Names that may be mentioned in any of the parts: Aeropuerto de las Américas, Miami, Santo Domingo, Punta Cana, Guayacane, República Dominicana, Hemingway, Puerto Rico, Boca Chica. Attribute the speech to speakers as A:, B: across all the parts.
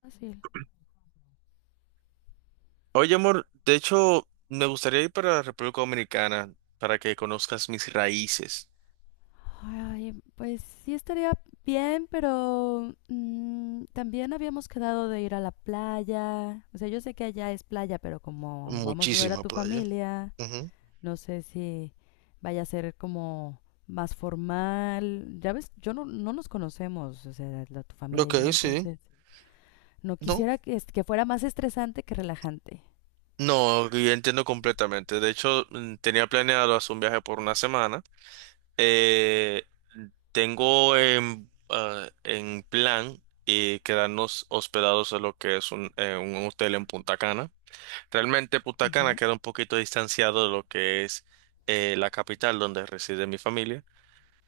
A: Fácil.
B: Oye, amor, de hecho, me gustaría ir para la República Dominicana para que conozcas mis raíces.
A: Ay, pues sí estaría bien, pero también habíamos quedado de ir a la playa. O sea, yo sé que allá es playa, pero como vamos a ver a
B: Muchísima
A: tu
B: playa.
A: familia,
B: Ujú.
A: no sé si vaya a ser como más formal. Ya ves, yo no nos conocemos, o sea, tu familia
B: Ok,
A: y yo,
B: sí.
A: entonces no
B: No.
A: quisiera que, que fuera más estresante que relajante.
B: No, yo entiendo completamente. De hecho, tenía planeado hacer un viaje por una semana. Eh, Tengo en plan quedarnos hospedados en lo que es un hotel en Punta Cana. Realmente Punta Cana
A: Ujú,
B: queda un poquito distanciado de lo que es la capital donde reside mi familia,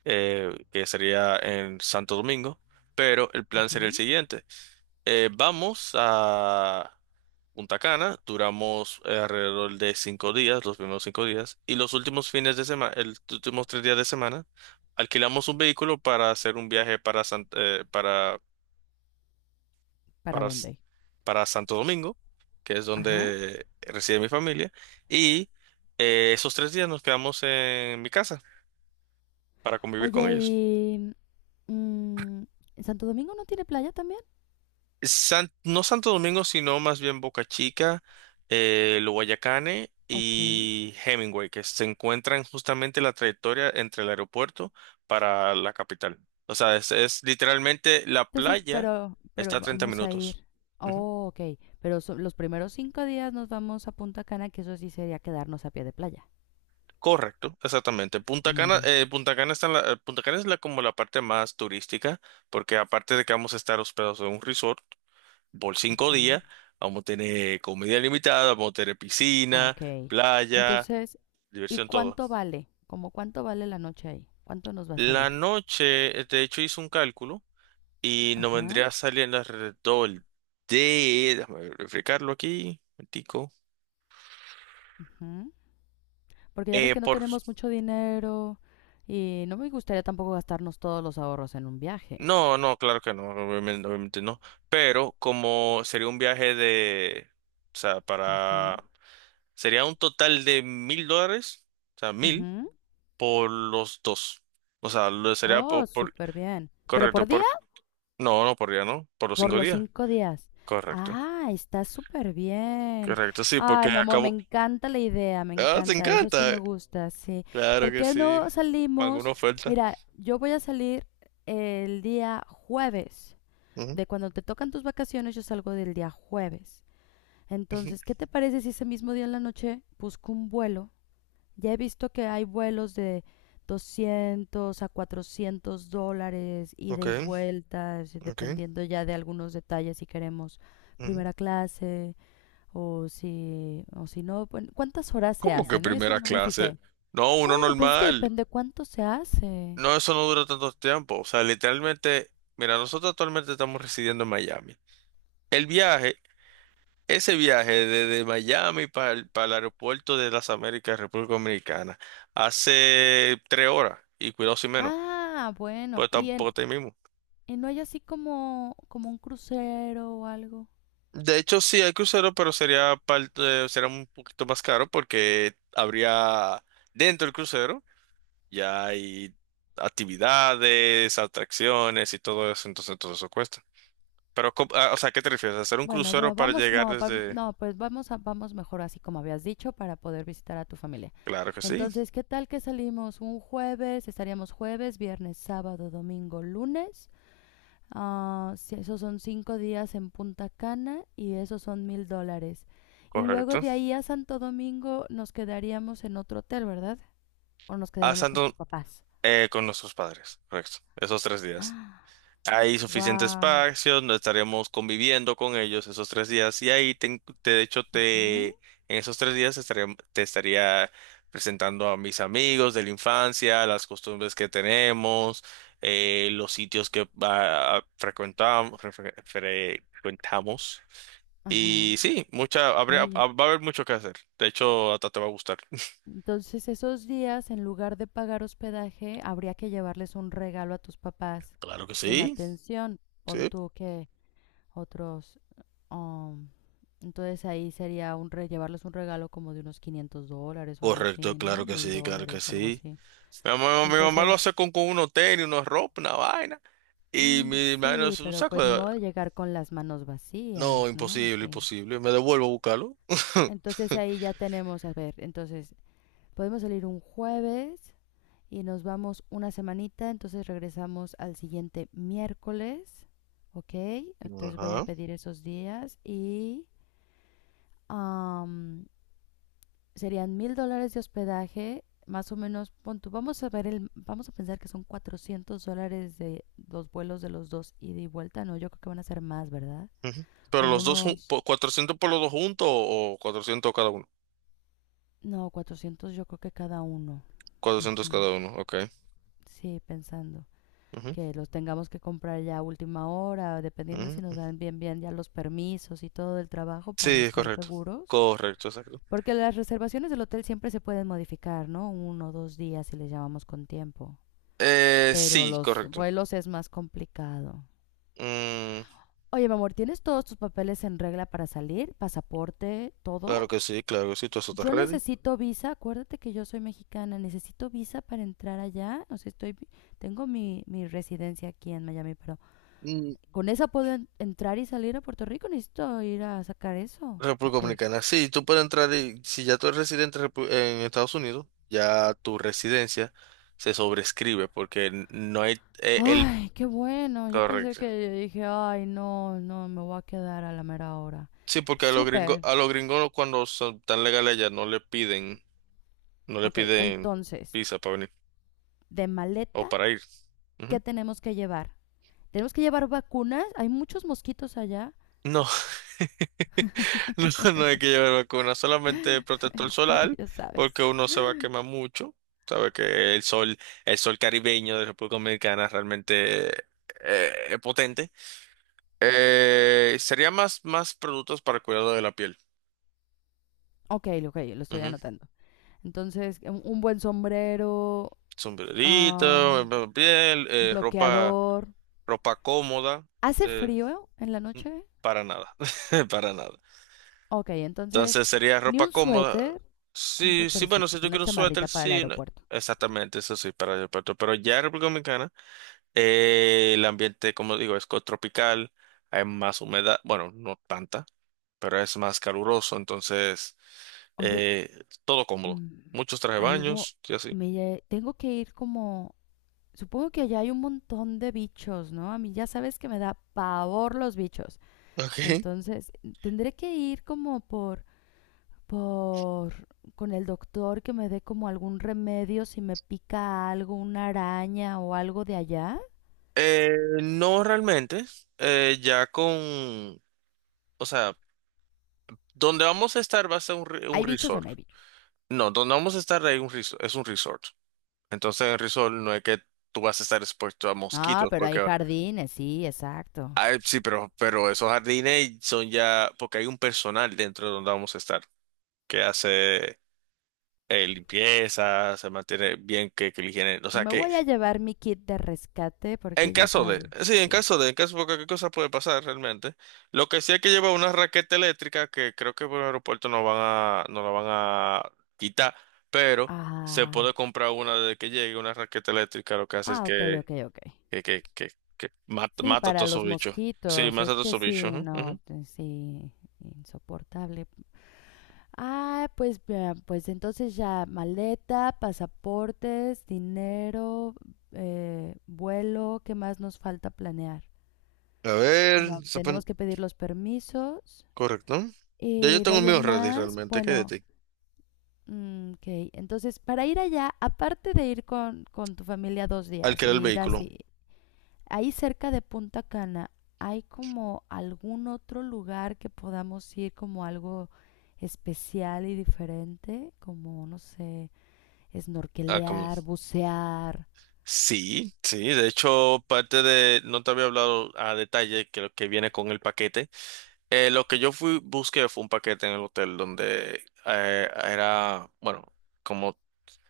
B: que sería en Santo Domingo, pero el plan sería el
A: ujú.
B: siguiente. Vamos a Punta Cana, duramos alrededor de 5 días, los primeros 5 días, y los últimos fines de semana, los últimos 3 días de semana, alquilamos un vehículo para hacer un viaje para, San-
A: ¿Para
B: para, S-
A: dónde?
B: para Santo Domingo, que es
A: Ajá.
B: donde reside mi familia, y esos 3 días nos quedamos en mi casa para convivir con
A: Oye,
B: ellos.
A: y Mm, ¿Santo Domingo no tiene playa también?
B: No Santo Domingo, sino más bien Boca Chica, el Guayacane
A: Ok.
B: y Hemingway, que se encuentran justamente la trayectoria entre el aeropuerto para la capital. O sea, es literalmente la
A: Entonces,
B: playa
A: pero,
B: está
A: pero
B: a 30
A: vamos a
B: minutos.
A: ir.
B: Ujú.
A: Oh, ok. Pero los primeros 5 días nos vamos a Punta Cana, que eso sí sería quedarnos a pie de playa.
B: Correcto, exactamente.
A: Ah,
B: Punta
A: muy
B: Cana,
A: bien.
B: eh, Punta Cana está Punta Cana es la, como la parte más turística, porque aparte de que vamos a estar hospedados en un resort por cinco
A: Ujú.
B: días, vamos a tener comida limitada, vamos a tener
A: Ah,
B: piscina,
A: ok.
B: playa,
A: Entonces, ¿y
B: diversión, todo.
A: cuánto vale? ¿Cómo cuánto vale la noche ahí? ¿Cuánto nos va a salir?
B: La noche, de hecho, hice un cálculo y nos
A: Ajá.
B: vendría saliendo alrededor de. Déjame verificarlo aquí, un tico.
A: Ujú. Porque ya ves que no
B: Por.
A: tenemos mucho dinero y no me gustaría tampoco gastarnos todos los ahorros en un viaje.
B: No, no, claro que no, obviamente, obviamente no. Pero como sería un viaje de. O sea,
A: Ujú,
B: para. Sería un total de $1000, o sea, 1000
A: ujú.
B: por los dos. O sea, lo sería por,
A: Oh, súper bien. ¿Pero
B: correcto,
A: por
B: por,
A: día?
B: no, no por día, ¿no? Por los
A: Por
B: cinco
A: los
B: días.
A: cinco días.
B: Correcto.
A: Ah, está súper bien.
B: Correcto, sí, porque
A: Ay, mi amor, me
B: acabo.
A: encanta la idea, me
B: Ah, te
A: encanta. Eso sí
B: encanta.
A: me gusta, sí.
B: Claro
A: ¿Por
B: que
A: qué
B: sí.
A: no
B: ¿Alguna
A: salimos?
B: oferta?
A: Mira, yo voy a salir el día jueves.
B: Ujú,
A: De cuando te tocan tus vacaciones, yo salgo del día jueves.
B: ujú.
A: Entonces, ¿qué te parece si ese mismo día en la noche busco un vuelo? Ya he visto que hay vuelos de $200 a $400, ida
B: Ok,
A: y vuelta, decir,
B: ok.
A: dependiendo ya de algunos detalles si queremos
B: Ujú.
A: primera clase o si no. Bueno, ¿cuántas horas se
B: ¿Cómo que
A: hacen? Eso
B: primera
A: no me
B: clase?
A: fijé.
B: No, uno
A: Bueno, pues es que
B: normal.
A: depende cuánto se hace.
B: No, eso no dura tanto tiempo. O sea, literalmente, mira, nosotros actualmente estamos residiendo en Miami. El viaje, ese viaje desde Miami para el aeropuerto de las Américas, República Dominicana, hace 3 horas y cuidado si menos,
A: Ah, bueno,
B: pues
A: y,
B: tampoco está ahí mismo.
A: y no hay así como un crucero o algo.
B: De hecho, sí, hay crucero, pero sería un poquito más caro porque habría dentro del crucero ya hay actividades, atracciones y todo eso, entonces todo eso cuesta. Pero, o sea, ¿qué te refieres? ¿Hacer un
A: Bueno,
B: crucero
A: pero
B: para
A: vamos,
B: llegar
A: no,
B: desde?
A: no, pues vamos mejor así como habías dicho para poder visitar a tu familia.
B: Claro que sí,
A: Entonces, ¿qué tal que salimos un jueves? Estaríamos jueves, viernes, sábado, domingo, lunes. Ah, si esos son 5 días en Punta Cana y esos son $1,000. Y luego
B: correcto.
A: de ahí a Santo Domingo nos quedaríamos en otro hotel, ¿verdad? O nos
B: A
A: quedaremos con tus
B: Santo,
A: papás.
B: con nuestros padres, correcto. Esos tres días.
A: Ah,
B: Hay suficiente
A: wow.
B: espacio, no estaremos conviviendo con ellos esos 3 días y ahí de hecho
A: Ajá.
B: te en esos 3 días te estaría presentando a mis amigos de la infancia, las costumbres que tenemos, los sitios que frecuentamos
A: Ajá.
B: y sí, va a haber mucho que hacer. De hecho, hasta te va a gustar.
A: Entonces esos días, en lugar de pagar hospedaje, habría que llevarles un regalo a tus papás
B: Claro que
A: en
B: sí.
A: atención. Pon
B: Sí.
A: tú que otros... um, entonces ahí sería un llevarles un regalo como de unos $500 o algo
B: Correcto,
A: así, ¿no?
B: claro que
A: mil
B: sí, claro que
A: dólares, algo
B: sí.
A: así.
B: Mi mamá lo
A: Entonces,
B: hace con unos tenis, unos ropa, una vaina. Y
A: mm,
B: mi hermano
A: sí,
B: es un
A: pero
B: saco
A: pues ni
B: de.
A: modo de llegar con las manos
B: No,
A: vacías, ¿no?
B: imposible,
A: Así.
B: imposible. Me devuelvo a buscarlo.
A: Entonces ahí ya tenemos, a ver, entonces podemos salir un jueves y nos vamos una semanita, entonces regresamos al siguiente miércoles, ¿ok? Entonces voy a
B: Ajá.
A: pedir esos días y am, serían $1,000 de hospedaje, más o menos. Pon, vamos a ver, vamos a pensar que son $400 de los vuelos de los dos ida y vuelta. No, yo creo que van a ser más, ¿verdad?
B: Ujú. Pero
A: Como
B: los dos,
A: unos,
B: 400 por los dos juntos o 400 cada uno.
A: no, 400 yo creo que cada uno.
B: Cuatrocientos
A: Ujú.
B: cada uno, ok.
A: Sí, pensando
B: Ujú,
A: que los tengamos que comprar ya a última hora, dependiendo si nos
B: ujú.
A: dan bien bien ya los permisos y todo el trabajo para
B: Sí, es
A: estar
B: correcto.
A: seguros.
B: Correcto, exacto.
A: Porque las reservaciones del hotel siempre se pueden modificar, ¿no? Uno o dos días si les llamamos con tiempo. Pero
B: Sí,
A: los
B: correcto.
A: vuelos es más complicado.
B: Mm,
A: Oye, mi amor, ¿tienes todos tus papeles en regla para salir? ¿Pasaporte?
B: claro
A: ¿Todo?
B: que sí, claro que sí, todo eso está
A: Yo
B: ready.
A: necesito visa, acuérdate que yo soy mexicana, necesito visa para entrar allá, o sea, estoy, tengo mi residencia aquí en Miami, pero ¿con esa puedo entrar y salir a Puerto Rico? Necesito ir a sacar eso.
B: República
A: Ok.
B: Dominicana. Sí, tú puedes entrar y si ya tú eres residente en Estados Unidos, ya tu residencia se sobrescribe porque no hay el.
A: Ay, qué bueno. Yo pensé,
B: Correcto.
A: que dije, ay, no, no, me voy a quedar a la mera hora.
B: Sí, porque a los gringos,
A: Súper.
B: a los gringos cuando son tan legales allá no le piden, no le
A: Ok,
B: piden
A: entonces,
B: visa para venir
A: de
B: o
A: maleta,
B: para ir.
A: ¿qué
B: Ujú.
A: tenemos que llevar? Tenemos que llevar vacunas. Hay muchos mosquitos allá.
B: No, no, no hay que llevar vacuna, solamente protector
A: Es que
B: solar,
A: ya
B: porque
A: sabes.
B: uno se va a quemar mucho. Sabe que el sol caribeño de República Dominicana realmente es potente. Sería más productos para cuidado de la piel.
A: Ok, ok, lo estoy
B: Ujú.
A: anotando. Entonces, un buen sombrero,
B: Sombrerito,
A: am,
B: piel, eh, ropa,
A: bloqueador.
B: ropa cómoda.
A: ¿Hace
B: eh,
A: frío en la
B: n-
A: noche?
B: para nada, para nada.
A: Ok, entonces,
B: Entonces sería
A: ni
B: ropa
A: un
B: cómoda.
A: suéter, un
B: Sí, sí, bueno,
A: suétercito,
B: si
A: es
B: yo
A: una
B: quiero un suéter,
A: chamarrita para el
B: sí.
A: aeropuerto.
B: Exactamente, eso sí, para el aeropuerto. Pero ya en República Dominicana, el ambiente, como digo, es tropical, hay más humedad, bueno, no tanta, pero es más caluroso, entonces
A: Oye,
B: todo cómodo.
A: mm,
B: Muchos traje
A: algo,
B: baños y así.
A: me, tengo que ir como, supongo que allá hay un montón de bichos, ¿no? A mí ya sabes que me da pavor los bichos.
B: Ok.
A: Entonces, tendré que ir como por, con el doctor que me dé como algún remedio si me pica algo, una araña o algo de allá.
B: Eh, no realmente, ya con, o sea, donde vamos a estar va a ser un
A: ¿Hay bichos o
B: resort.
A: no hay bichos?
B: No, donde vamos a estar es un resort. Entonces en el resort no es que tú vas a estar expuesto a
A: Ah,
B: mosquitos,
A: pero hay
B: porque
A: jardines, sí, exacto.
B: ay, sí, pero esos jardines son ya, porque hay un personal dentro de donde vamos a estar que hace limpieza, se mantiene bien que la higiene, o sea
A: Me
B: que
A: voy a llevar mi kit de rescate
B: en
A: porque ya
B: caso de,
A: sabes.
B: sí,
A: Sí.
B: en caso de cualquier cosa puede pasar realmente. Lo que sí hay que llevar una raqueta eléctrica que creo que por el aeropuerto no la van a quitar, pero se
A: Ah,
B: puede comprar una desde que llegue, una raqueta eléctrica, lo que hace es
A: ah, ok, ok, ok.
B: que, que, que, que mata,
A: Sí,
B: mata a
A: para
B: todos
A: los
B: esos bichos. Sí,
A: mosquitos,
B: mata a
A: es
B: todos
A: que
B: esos bichos.
A: sí,
B: Ujú,
A: no,
B: ujú.
A: sí, insoportable. Ah, pues, vea, pues entonces ya maleta, pasaportes, dinero, vuelo, ¿qué más nos falta planear?
B: A
A: Bueno,
B: ver,
A: tenemos que pedir los permisos
B: correcto. Ya yo
A: y de
B: tengo el
A: ahí
B: mío
A: en
B: ready
A: más,
B: realmente, ¿qué hay de
A: bueno,
B: ti?
A: Ok, entonces para ir allá, aparte de ir con tu familia 2 días y
B: Alquilar el
A: ir
B: vehículo.
A: así, ahí cerca de Punta Cana, ¿hay como algún otro lugar que podamos ir como algo especial y diferente? Como, no sé,
B: Ah, como.
A: snorkelear, bucear.
B: Sí, sí, de hecho, parte de, no te había hablado a detalle que lo que viene con el paquete. Lo que yo busqué fue un paquete en el hotel donde era, bueno, como,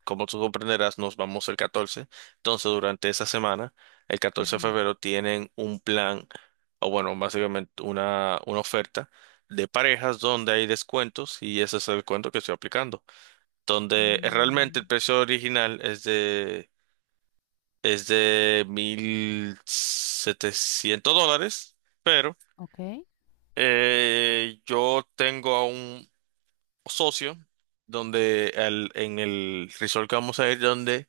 B: como tú comprenderás, nos vamos el 14. Entonces, durante esa semana, el 14 de
A: Ujú.
B: febrero, tienen un plan, o bueno, básicamente una oferta de parejas donde hay descuentos y ese es el descuento que estoy aplicando. Donde realmente el
A: Mm,
B: precio original es de $1700, pero
A: ok.
B: yo tengo a un socio donde en el resort que vamos a ir, donde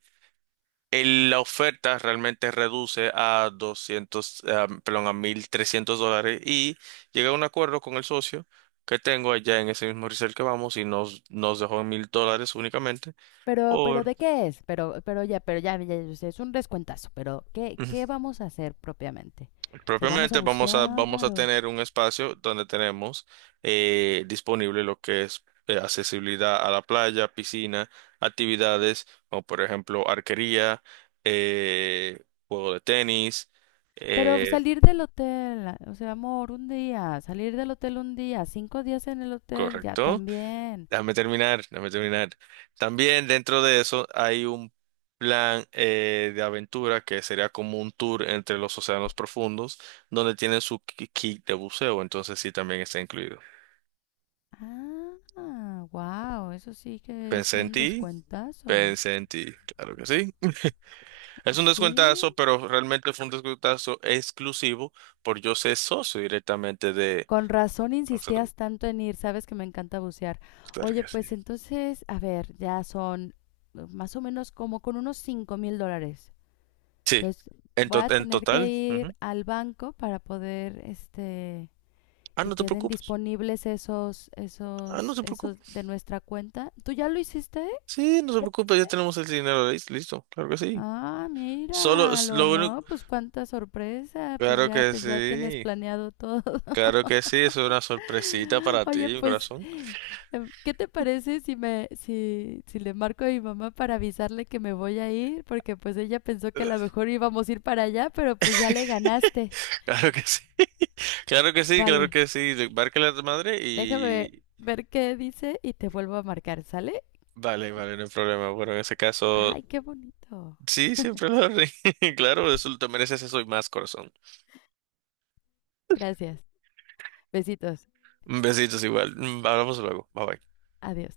B: la oferta realmente reduce a 200, perdón, a $1300 y llegué a un acuerdo con el socio que tengo allá en ese mismo resort que vamos y nos dejó en $1000 únicamente
A: Pero
B: por.
A: ¿de qué es? Ya sé, es un descuentazo. Pero, ¿qué vamos a hacer propiamente? ¿Se vamos a
B: Propiamente vamos a, vamos
A: bucear
B: a
A: o...?
B: tener un espacio donde tenemos disponible lo que es accesibilidad a la playa, piscina, actividades como por ejemplo arquería, eh, juego de tenis.
A: Pero
B: eh,
A: salir del hotel, o sea, amor, un día, salir del hotel un día, 5 días en el hotel, ya
B: Correcto.
A: también.
B: Déjame terminar, déjame terminar. También dentro de eso hay un plan de aventura que sería como un tour entre los océanos profundos donde tienen su kit de buceo, entonces sí también está incluido.
A: Ah, wow, eso sí que es
B: Pensé en
A: un
B: ti.
A: descuentazo.
B: Pensé en ti, claro que sí. Es un descuentazo,
A: Sí.
B: pero realmente fue un descuentazo exclusivo por yo ser socio directamente de.
A: Con razón
B: Vamos a tomar-
A: insistías tanto en ir, sabes que me encanta bucear.
B: Claro
A: Oye,
B: que sí.
A: pues entonces, a ver, ya son más o menos como con unos $5,000.
B: Sí,
A: Entonces, voy a
B: en
A: tener que
B: total.
A: ir
B: Ujú.
A: al banco para poder, este,
B: Ah,
A: que
B: no te
A: queden
B: preocupes.
A: disponibles esos,
B: Ah, no
A: esos,
B: te
A: esos
B: preocupes.
A: de nuestra cuenta. ¿Tú ya lo hiciste?
B: Sí, no te
A: ¿Ya
B: preocupes, ya
A: fuiste?
B: tenemos el dinero listo. Claro que sí.
A: Ah,
B: Solo es
A: míralo,
B: lo único.
A: ¿no? Pues cuánta sorpresa, pues
B: Claro
A: ya,
B: que
A: ya tienes
B: sí.
A: planeado todo.
B: Claro que sí, eso es una sorpresita para ti,
A: Oye,
B: mi
A: pues,
B: corazón.
A: ¿qué te parece si me, si, si le marco a mi mamá para avisarle que me voy a ir? Porque pues ella pensó que a lo mejor íbamos a ir para allá, pero pues ya le ganaste.
B: Claro que sí. Claro que sí,
A: Vale,
B: claro que sí. Marca la madre
A: déjame
B: y.
A: ver qué dice y te vuelvo a marcar, ¿sale?
B: Vale, vale, no hay problema. Bueno, en ese caso,
A: Ay, qué bonito.
B: sí, siempre lo haré. Claro, eso te mereces eso y más, corazón.
A: Gracias. Besitos.
B: Besitos igual. Hablamos luego. Bye bye.
A: Adiós.